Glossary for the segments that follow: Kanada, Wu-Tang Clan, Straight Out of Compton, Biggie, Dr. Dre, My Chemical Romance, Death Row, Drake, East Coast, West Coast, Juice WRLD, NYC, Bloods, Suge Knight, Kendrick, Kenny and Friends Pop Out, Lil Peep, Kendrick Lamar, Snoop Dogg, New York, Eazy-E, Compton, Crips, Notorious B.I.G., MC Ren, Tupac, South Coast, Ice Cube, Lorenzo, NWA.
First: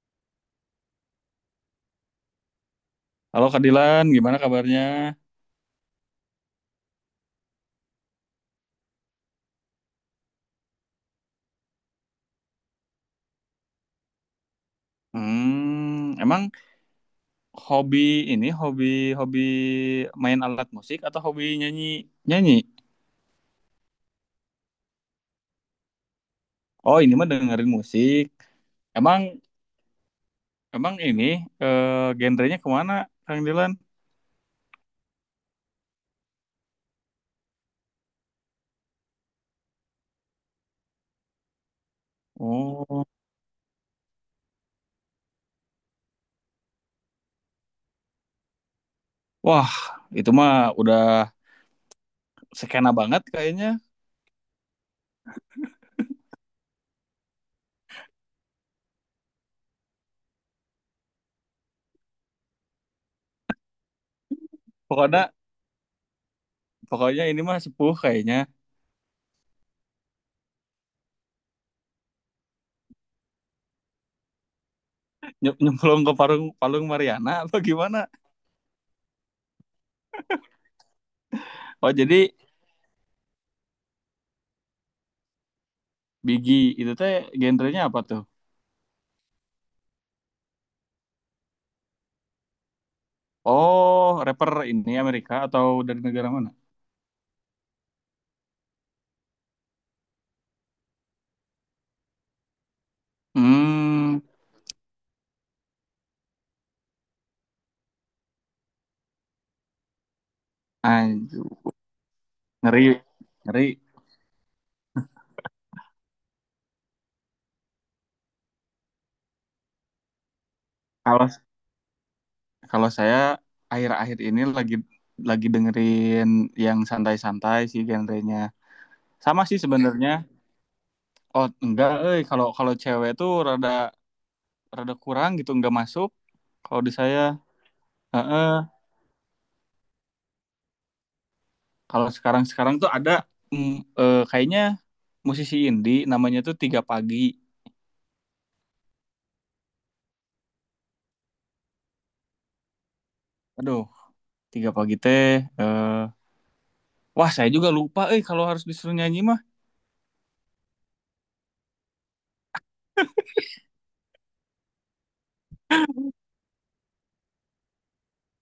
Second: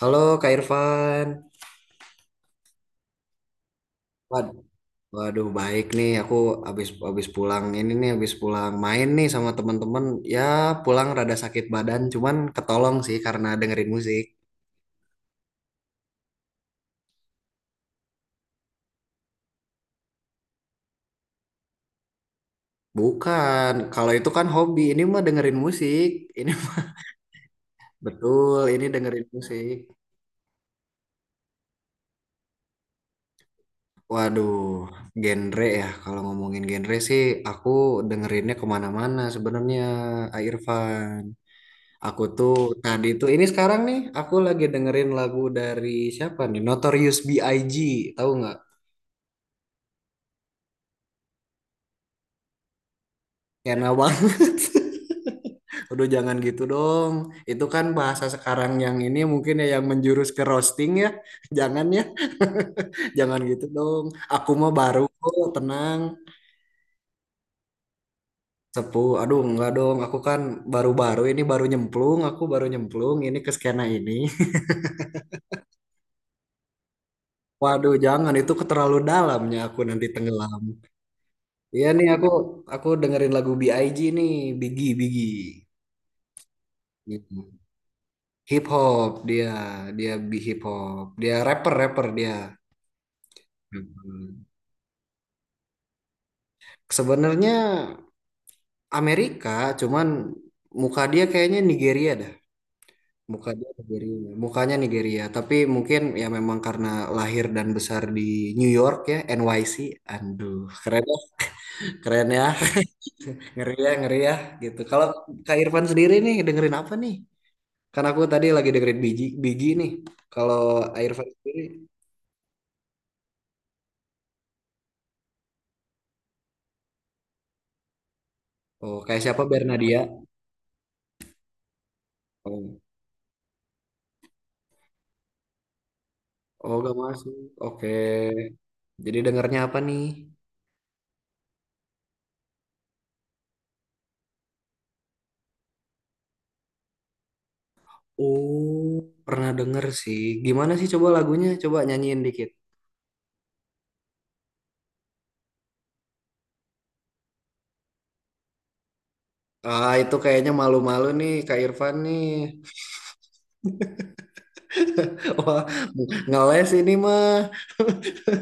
Halo Kak Irfan. Halo Kak Dilan, gimana Wad- kabarnya? Waduh, baik nih. Aku habis habis pulang ini nih, habis pulang main nih sama teman-teman. Ya, pulang rada sakit badan, cuman ketolong sih karena dengerin musik. Emang hobi ini hobi hobi main alat musik atau hobi nyanyi nyanyi? Bukan, kalau itu kan hobi. Ini mah dengerin musik. Ini Oh ini mah dengerin musik. betul, ini Emang dengerin musik. emang eh, genrenya kemana, Kang Dilan? Waduh, genre ya. Kalau ngomongin genre sih, aku dengerinnya kemana-mana sebenarnya, Kak Irfan. Aku tuh Oh, tadi tuh ini sekarang nih aku lagi dengerin lagu dari siapa nih? Notorious B.I.G. Tahu nggak? wah itu mah udah skena banget kayaknya. Enak banget. Aduh, jangan gitu dong. Itu kan bahasa sekarang yang ini mungkin ya yang menjurus ke roasting ya. Jangan ya. Jangan gitu dong. Aku mah baru Pokoknya kok, tenang. pokoknya ini mah sepuh kayaknya. Sepuh. Aduh, enggak dong. Aku kan baru-baru ini baru nyemplung, aku baru nyemplung ini ke skena ini. Nyemplung ke Parung Palung Mariana apa Waduh, gimana? jangan itu keterlalu dalamnya aku nanti tenggelam. Iya Oh nih aku jadi aku dengerin lagu B.I.G nih, Biggie Biggie. Bigi itu teh Gitu. genrenya apa tuh? Hip hop dia, dia bi hip hop. Dia rapper rapper dia. Oh, Hmm. rapper ini Amerika atau dari negara mana? Sebenarnya Amerika, cuman muka dia kayaknya Nigeria dah. Muka dia Nigeria, Hmm, mukanya Nigeria. Tapi mungkin ya memang karena lahir dan besar di New York ya, NYC. Aduh, keren ya, anjir. keren ya, Ngeri, ngeri. Ngeri ya, gitu. Kalau Kak Irfan sendiri nih dengerin apa nih? Kan aku tadi lagi dengerin Biji, Biji nih. Kalau Airvan Kalau sendiri, kalau saya akhir-akhir ini lagi dengerin yang santai-santai sih genrenya. oh kayak siapa Sama sih Bernadia? sebenarnya. Oh, enggak, kalau kalau Oh, cewek tuh rada rada kurang gitu, enggak masuk. oh Kalau di gak saya, masuk. Oke. heeh. Jadi dengernya apa nih? Kalau sekarang-sekarang tuh ada mm, kayaknya musisi indie namanya tuh Tiga Pagi. Oh, pernah denger sih. Gimana sih coba lagunya? Coba nyanyiin dikit. Aduh, Tiga Pagi teh, eh wah, saya juga lupa kalau harus disuruh nyanyi mah. Ah, itu kayaknya malu-malu nih Kak Irfan nih. Wah, ngeles ini mah.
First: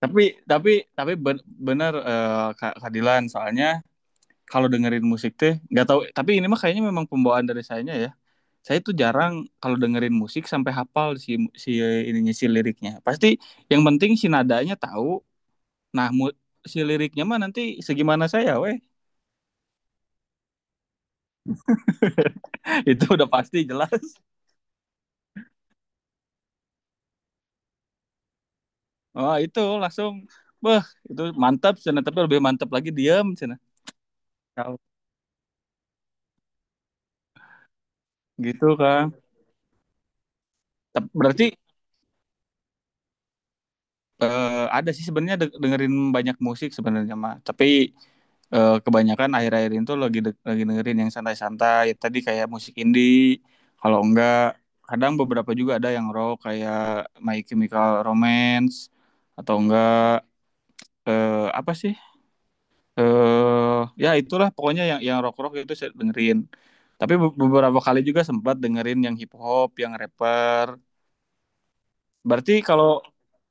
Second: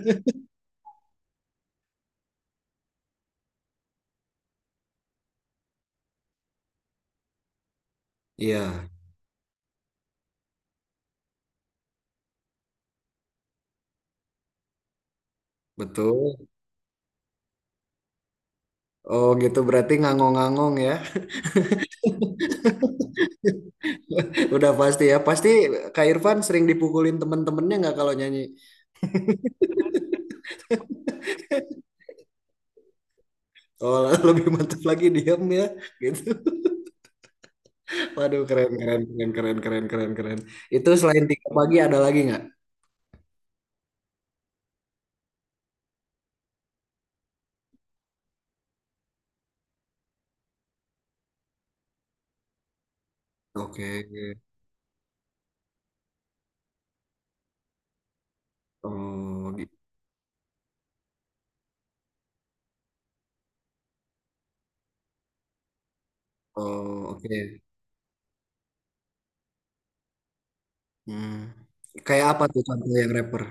Tapi tapi tapi bener Kak Kak Dilan, soalnya kalau dengerin musik teh nggak tahu, tapi ini mah kayaknya memang pembawaan dari saya ya. Saya Iya, tuh jarang kalau dengerin musik sampai hafal si si ininya, si liriknya. Pasti yang penting si nadanya tahu. Nah, betul. si liriknya mah nanti segimana saya weh. Oh gitu berarti ngangong-ngangong ya. Itu udah pasti jelas. Udah pasti ya. Pasti Kak Irfan sering dipukulin temen-temennya nggak kalau nyanyi? Oh, itu langsung beh, itu mantap, cina. Tapi lebih mantap lagi diam, cina. Oh, lebih Tahu. mantap lagi diam ya, gitu. Waduh, Gitu, keren, keren, kan. keren, keren, keren, keren, keren. Itu selain Berarti tiga pagi ada lagi nggak? eh, ada sih sebenarnya dengerin banyak musik sebenarnya mah, tapi kebanyakan akhir-akhir itu lagi lagi dengerin yang santai-santai tadi kayak musik indie. Oke, Kalau enggak, kadang beberapa juga ada yang rock kayak My Chemical Romance, oh, atau gitu. enggak eh, apa sih eh ya itulah pokoknya yang rock rock itu saya dengerin. Oh, Tapi oke. beberapa kali juga sempat dengerin yang hip hop, yang rapper. Hmm. Kayak apa Berarti tuh contoh kalau yang rapper?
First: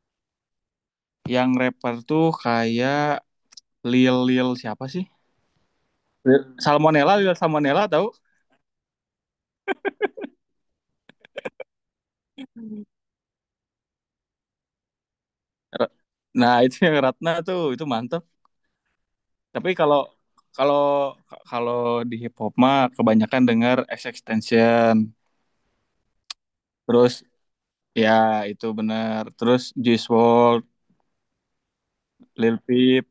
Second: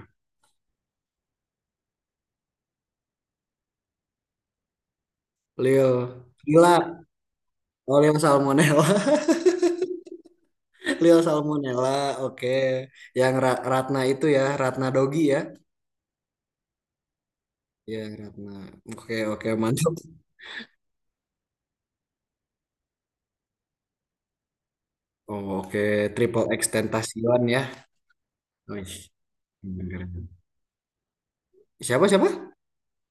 yang rapper tuh kayak Lil Lil siapa sih? Leo, Lila, Lil Salmonella, oh tahu? Leo Salmonella, Leo Salmonella, oke. Yang Ratna itu ya, Ratna Dogi ya, Ra- Nah, itu yang Ratna tuh, itu ya mantep. Ratna. Oke, oke, Tapi mantap. kalau kalau kalau di hip hop mah kebanyakan denger Extension. Oh, oke, Triple X Terus Tentacion ya. ya itu Wih, bener. Terus keren, Juice keren. WRLD, Siapa siapa? Lil Peep,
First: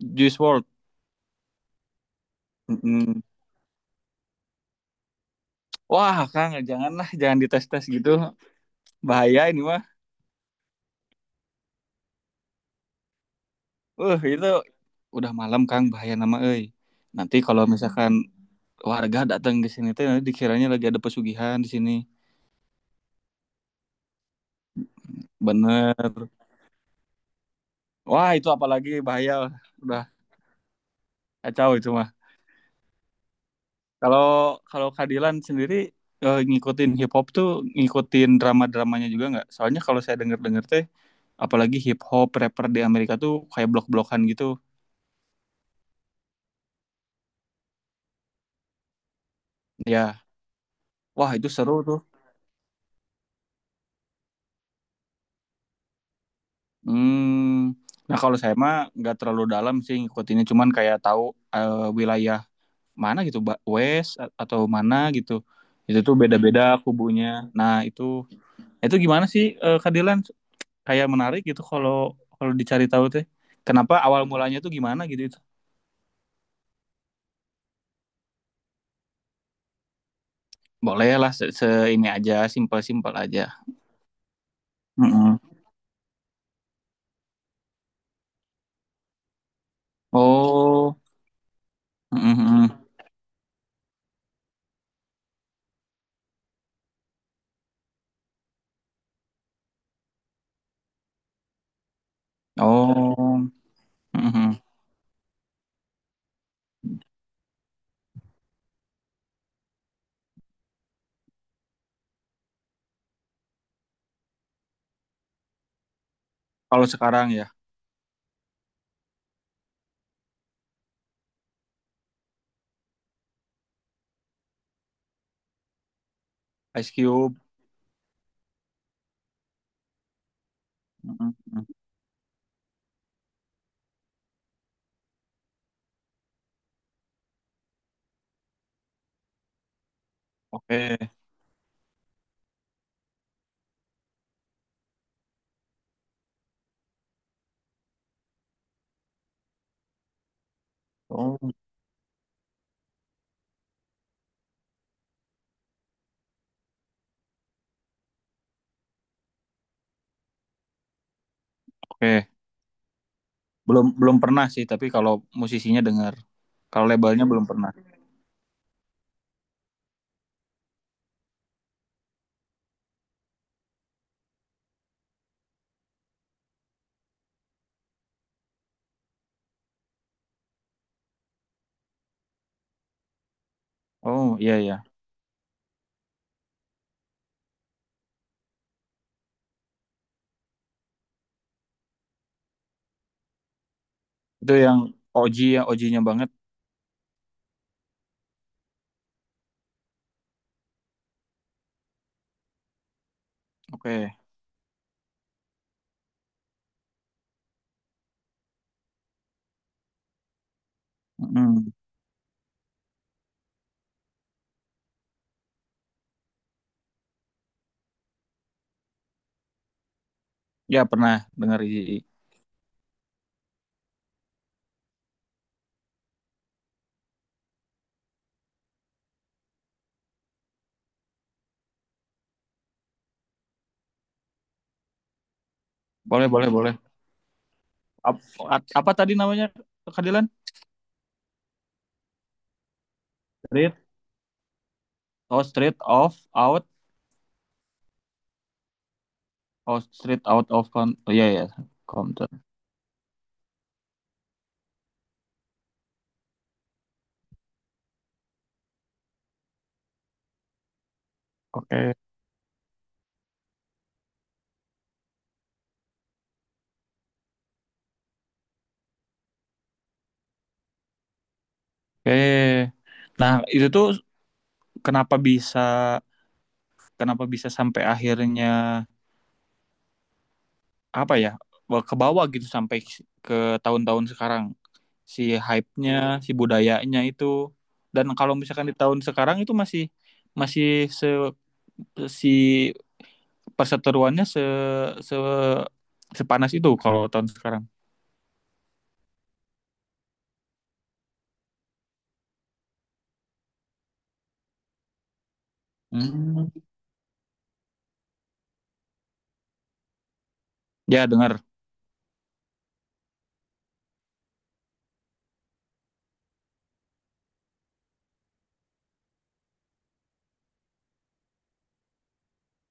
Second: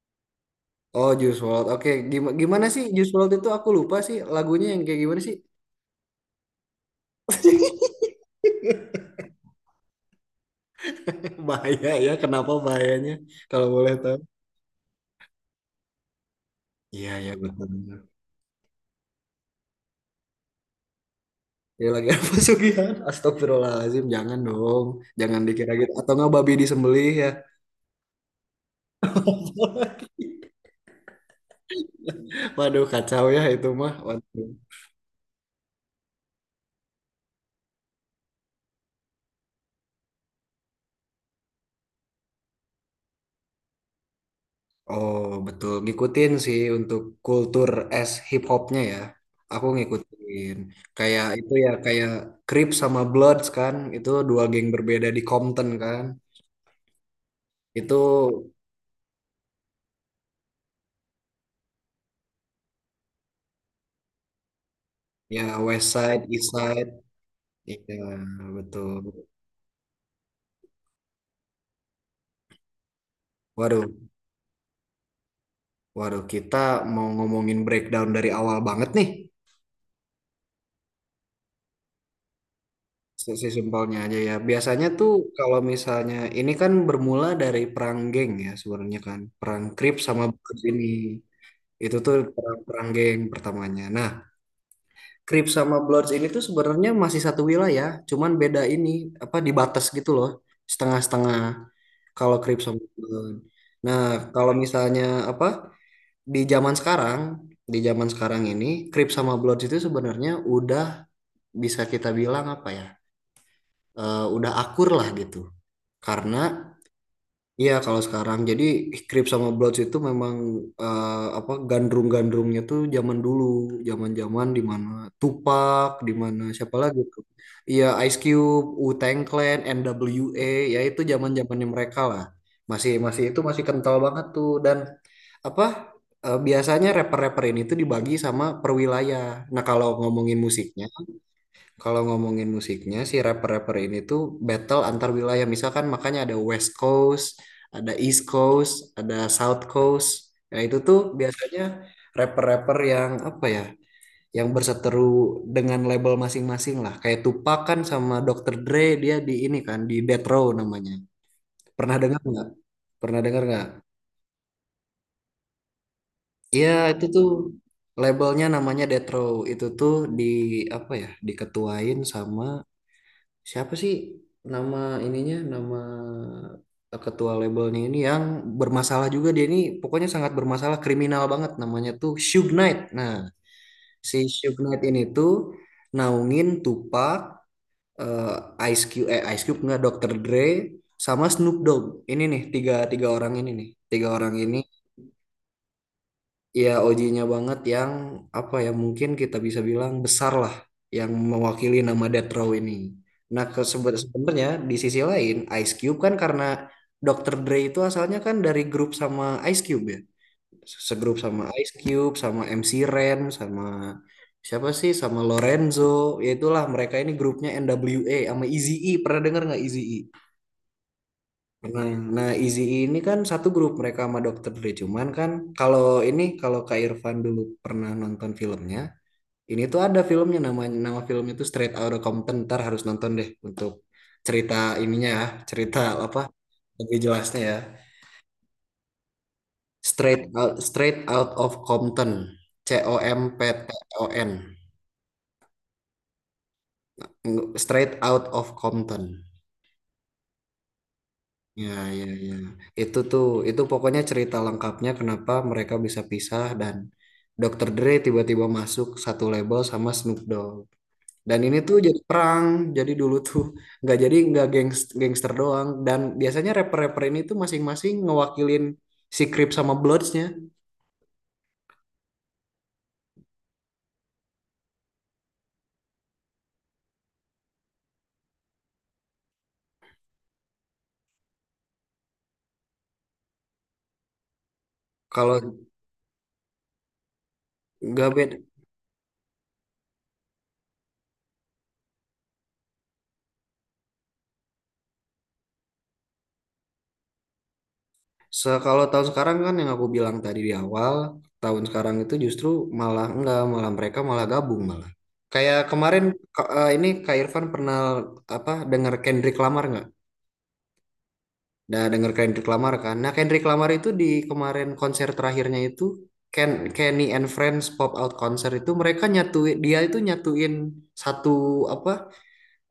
Juice WRLD. Oh, Juice WRLD. Oke, Gimana sih Juice Mm-mm. WRLD itu? Aku lupa sih lagunya yang kayak gimana sih? Wah, Kang, janganlah, jangan dites-tes gitu. Bahaya ini mah. Bahaya ya, kenapa bahayanya? Kalau boleh Uh, tahu. itu udah malam, Kang, bahaya nama euy. Iya, iya Nanti kalau betul. misalkan warga datang ke sini teh, nanti dikiranya lagi ada pesugihan di Ya sini. lagi apa sugihan? Astagfirullahaladzim, jangan dong. Jangan dikira gitu. Atau Bener. nggak babi disembelih ya. Wah, itu apalagi bahaya. Udah kacau itu mah. Waduh, kacau ya itu mah. Kalau Waduh. kalau Kadilan sendiri ngikutin hip hop tuh, ngikutin drama-dramanya juga nggak? Soalnya kalau saya denger-denger teh, apalagi hip hop rapper di Amerika tuh kayak blok-blokan gitu. Oh, betul. Ngikutin sih untuk kultur es hip hopnya ya. Aku Ya, ngikutin. Kayak wah itu itu ya, seru tuh. kayak Crips sama Bloods kan. Itu dua geng berbeda di Compton kan. Hmm. Itu Nah, kalau saya mah nggak terlalu dalam sih ngikutinnya, cuman kayak tahu eh, wilayah mana gitu, West atau mana gitu, ya West itu tuh Side, East beda-beda Side. kubunya. Nah Iya, itu betul. itu gimana sih Kak Dilan, kayak menarik gitu kalau kalau dicari tahu teh Waduh, kenapa awal mulanya tuh gimana gitu itu. waduh. Kita mau ngomongin breakdown dari awal banget nih. Boleh lah, se, se- ini aja, simpel-simpel aja. Sesi simpelnya aja ya. Biasanya tuh Mm-mm. kalau misalnya ini kan bermula dari perang geng ya sebenarnya kan. Perang Crips sama Bloods ini. Oh. Itu tuh perang, Mm-mm. perang geng pertamanya. Nah, Crips sama Bloods ini tuh sebenarnya masih satu wilayah, cuman beda ini apa di batas gitu loh, setengah-setengah kalau Crips sama Oh. Bloods. Nah, kalau Mm-mm. misalnya apa di zaman sekarang, di zaman sekarang ini Crips sama Bloods itu sebenarnya udah bisa kita bilang apa ya? Udah akur lah gitu. Karena. Kalau sekarang ya. Iya, kalau sekarang jadi Crips sama Bloods itu memang eh, apa gandrung-gandrungnya tuh zaman dulu, zaman-zaman di mana Tupac, di mana siapa Ice lagi tuh? Cube. Iya, Ice Cube, Wu-Tang Clan, NWA, ya itu zaman-zamannya Mm-mm. mereka lah. Masih masih itu masih kental banget tuh dan apa biasanya rapper-rapper ini tuh dibagi sama perwilayah. Nah, kalau ngomongin musiknya Oke. kalau ngomongin musiknya si rapper-rapper ini tuh battle antar wilayah. Misalkan makanya ada West Coast, ada East Coast, ada South Coast. Nah itu tuh Oh, biasanya rapper-rapper yang apa ya, yang berseteru dengan label masing-masing lah. Kayak Tupac kan sama Dr. Dre dia di ini kan di Death Row namanya. Pernah dengar oke. nggak? Pernah dengar nggak? Belum belum pernah sih, tapi kalau musisinya dengar, Iya kalau itu labelnya tuh belum pernah. labelnya namanya Death Row. Itu tuh di apa ya, diketuain sama, siapa sih nama ininya, nama ketua labelnya ini yang bermasalah juga dia ini pokoknya sangat bermasalah, kriminal banget, namanya tuh Suge Knight. Nah, si Oh iya, Suge iya. Knight ini tuh naungin Tupac, eh Ice Cube nggak Dr. Dre sama Snoop Dogg. Ini nih tiga tiga orang ini nih, tiga orang Itu ini. yang OG ya, OG-nya banget. Iya, OG-nya banget yang apa ya mungkin kita bisa bilang besar lah yang mewakili nama Death Row ini. Nah, Oke. sebenarnya di sisi lain Ice Cube kan karena Dr. Dre itu asalnya kan dari grup sama Ice Cube ya. Segrup sama Mm. Ice Cube, sama MC Ren, sama siapa sih? Sama Lorenzo. Ya itulah mereka ini grupnya NWA sama Eazy-E. Pernah dengar nggak Eazy-E? Ya pernah dengar Nah, IJI. nah, Izzy ini kan satu grup mereka sama Dokter Dre. Cuman kan kalau kalau Kak Irfan dulu pernah nonton filmnya, ini tuh ada filmnya namanya, nama filmnya itu Straight Outta Compton. Ntar harus nonton deh untuk cerita ininya ya, cerita apa Boleh, boleh, boleh. lebih jelasnya ya. Apa tadi namanya, keadilan? Straight Out of Compton. C O M P T Street, O N. oh street of out, Straight Out of Compton. oh street out of con, oh iya ya, Ya, ya, counter. ya. Itu tuh, itu pokoknya cerita lengkapnya kenapa mereka bisa pisah dan Dokter Dre tiba-tiba masuk satu label sama Snoop Dogg. Dan ini tuh Oke, jadi perang. Jadi dulu tuh nggak jadi nggak gangs, gangster doang. Dan biasanya rapper-rapper ini tuh masing-masing ngewakilin si Crip sama Bloods-nya. oke. Nah itu tuh, kenapa bisa, kenapa bisa sampai akhirnya apa ya, ke bawah gitu sampai ke tahun-tahun sekarang. Si Kalau hype-nya, si budayanya itu. Dan nggak kalau beda, misalkan di tahun sekarang itu masih masih se si perseteruannya se, se sepanas itu kalau tahun sekarang. Kalau tahun sekarang kan yang aku bilang tadi di awal, tahun sekarang itu justru malah enggak, malah mereka malah gabung malah. Kayak kemarin Hmm. Ini Kak Irfan pernah apa dengar Kendrick Lamar nggak? Ya dengar. Nah, dengar Kendrick Lamar kan. Nah, Kendrick Lamar itu di kemarin konser terakhirnya itu Ken, Kenny and Friends Pop Out konser itu mereka nyatuin, dia itu nyatuin satu apa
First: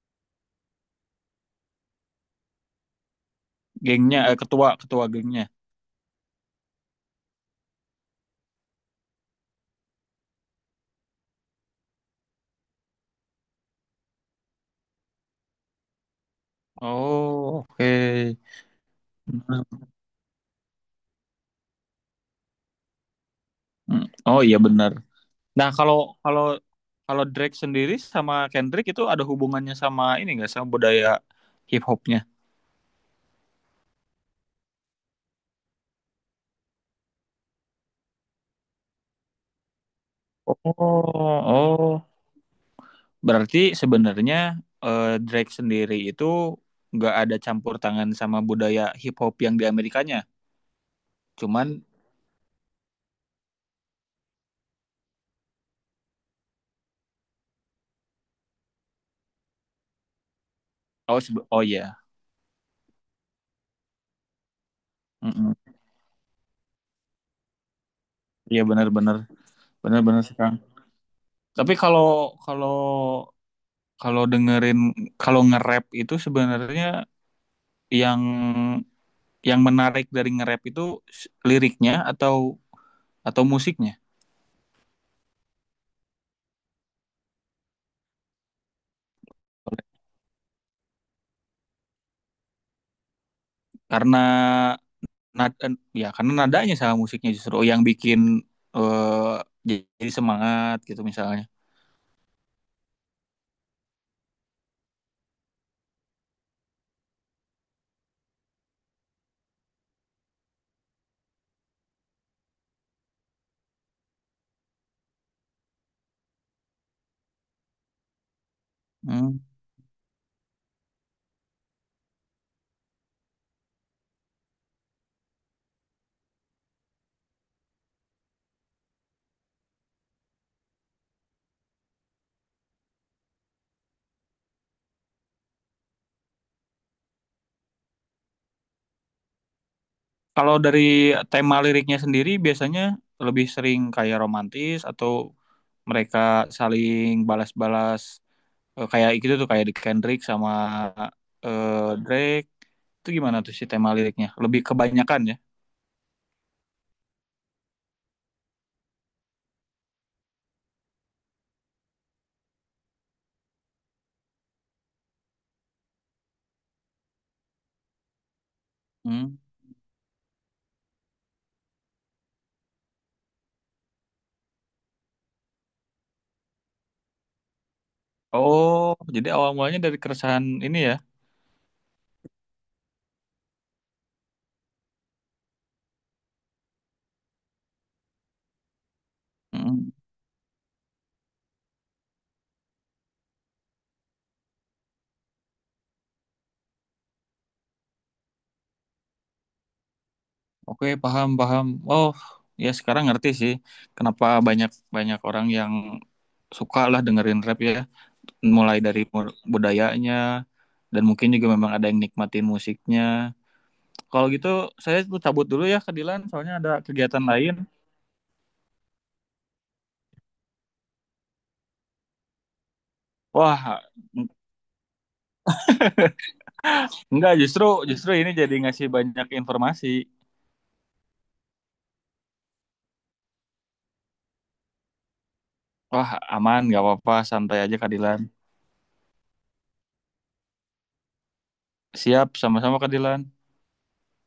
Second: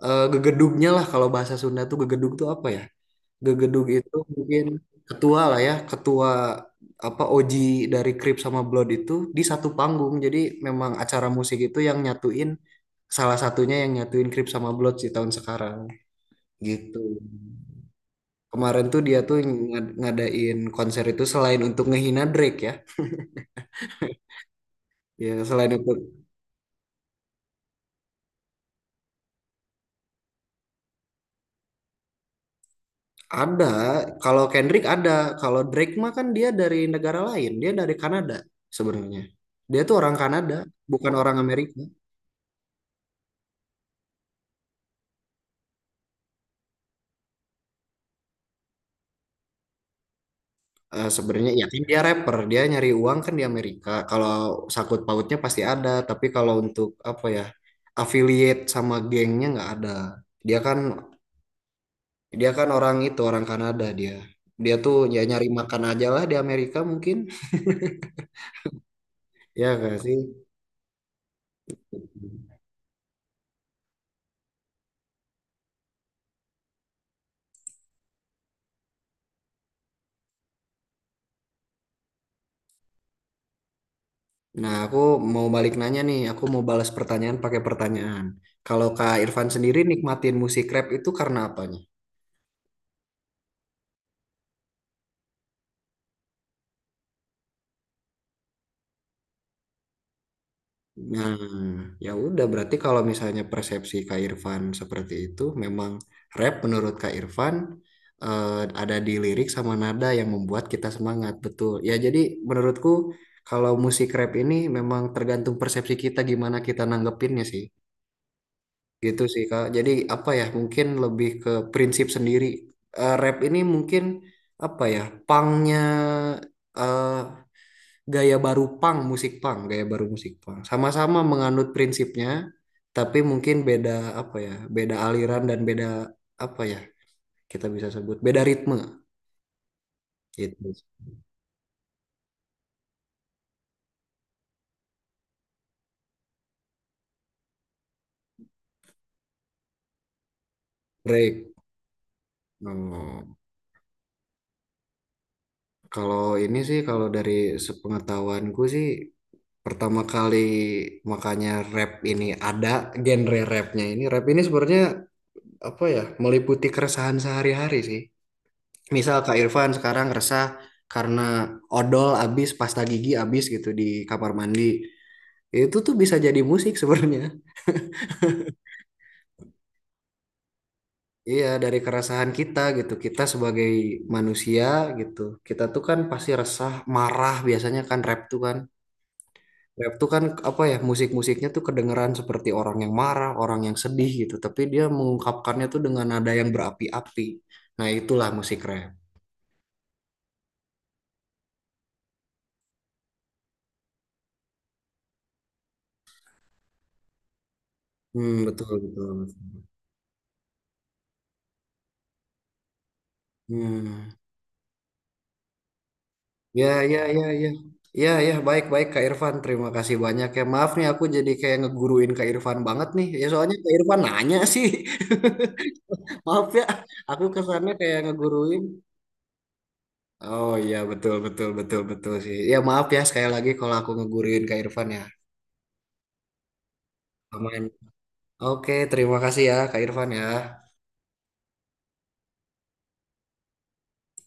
gegedugnya lah, kalau bahasa Sunda tuh gegedug tuh apa ya? Gegedug itu Gengnya, mungkin ketua ketua ketua gengnya. lah ya, ketua apa OG dari Krip sama Blood itu di satu panggung. Jadi memang acara musik itu yang nyatuin, salah satunya yang nyatuin Krip sama Blood di tahun sekarang gitu. Oh, oke. Kemarin tuh dia tuh Hmm. Ngadain konser itu selain untuk ngehina Drake ya. Oh iya, benar. Ya Nah selain itu kalau kalau kalau Drake sendiri sama Kendrick itu ada hubungannya sama ini nggak, sama budaya hip hopnya? ada, kalau Kendrick ada, kalau Drake mah kan dia dari negara lain, dia dari Kanada sebenarnya. Dia tuh orang Oh, Kanada, bukan orang Amerika. oh. Berarti sebenarnya Drake sendiri itu nggak ada campur tangan sama budaya hip hop yang di Amerikanya. Sebenarnya ya kan Cuman dia rapper, dia nyari uang kan di Amerika. Kalau sakut pautnya pasti ada, tapi kalau untuk apa ya affiliate sama gengnya nggak ada. Dia kan Oh, oh iya. dia kan orang itu orang Kanada dia. Dia tuh ya nyari Mm-mm. makan aja lah di Amerika mungkin. Iya, benar-benar Ya gak benar-benar sih? sekarang. Tapi kalau kalau kalau dengerin kalau nge-rap itu sebenarnya yang yang menarik dari nge-rap itu liriknya atau musiknya. Nah, aku mau balik nanya nih, aku mau balas pertanyaan pakai pertanyaan. Kalau Kak Irfan sendiri nikmatin musik rap itu karena apanya? Karena nada karena nadanya sama musiknya justru, oh, yang bikin eh, jadi semangat gitu Nah, misalnya. ya udah berarti kalau misalnya persepsi Kak Irfan seperti itu, memang rap menurut Kak Irfan eh, ada di lirik sama nada yang membuat kita semangat, betul. Ya jadi menurutku kalau musik rap ini memang tergantung persepsi kita gimana kita nanggepinnya sih. Gitu Hmm. sih Kak. Jadi apa ya, mungkin lebih ke prinsip sendiri. Rap ini mungkin apa ya, pangnya eh, gaya baru punk, musik punk, gaya baru musik punk. Sama-sama menganut prinsipnya, tapi mungkin beda apa ya, beda aliran dan beda apa ya, kita bisa sebut beda ritme Kalau gitu. dari tema liriknya sendiri biasanya lebih sering kayak romantis, atau mereka saling balas-balas kayak gitu tuh kayak di Kendrick sama Break. eh, Drake itu Oh, gimana tuh si tema liriknya lebih kebanyakan ya. kalau ini sih kalau dari sepengetahuanku sih pertama kali makanya rap ini ada genre rapnya, ini rap ini sebenarnya apa ya, meliputi keresahan sehari-hari sih. Misal Hmm. Kak Irfan sekarang resah karena odol habis, pasta gigi habis gitu di kamar mandi. Itu tuh bisa jadi musik sebenarnya. Oh jadi awal mulanya dari keresahan ini ya. Iya, dari keresahan kita gitu. Kita sebagai manusia gitu. Kita tuh kan pasti resah, marah biasanya kan rap tuh kan. Hmm. Rap tuh kan apa ya, musik-musiknya tuh kedengeran seperti orang yang marah, orang yang sedih gitu. Tapi dia mengungkapkannya tuh dengan nada yang berapi-api. Nah, itulah musik rap. Oke, paham paham. Oh ya, sekarang ngerti sih, kenapa banyak banyak orang yang suka lah dengerin rap ya, Hmm, mulai betul, dari betul. Budayanya, dan mungkin juga memang ada yang nikmatin musiknya. Hmm. Kalau gitu saya tuh cabut dulu ya ke Dilan, soalnya Ya, ada ya, kegiatan ya, ya. lain. Ya, ya, baik-baik Kak Irfan. Terima kasih banyak ya. Maaf nih aku jadi kayak ngeguruin Kak Irfan banget nih. Ya soalnya Kak Wah, Irfan nanya sih. Maaf ya, aku enggak, justru kesannya kayak justru ini jadi ngeguruin. ngasih banyak informasi. Oh iya, betul, betul, betul, betul sih. Ya maaf ya sekali lagi kalau aku ngeguruin Kak Irfan ya. Wah, aman, nggak apa-apa, santai Aman. aja Kadilan. Oke, terima kasih ya Kak Irfan ya. Siap, sama-sama Kadilan.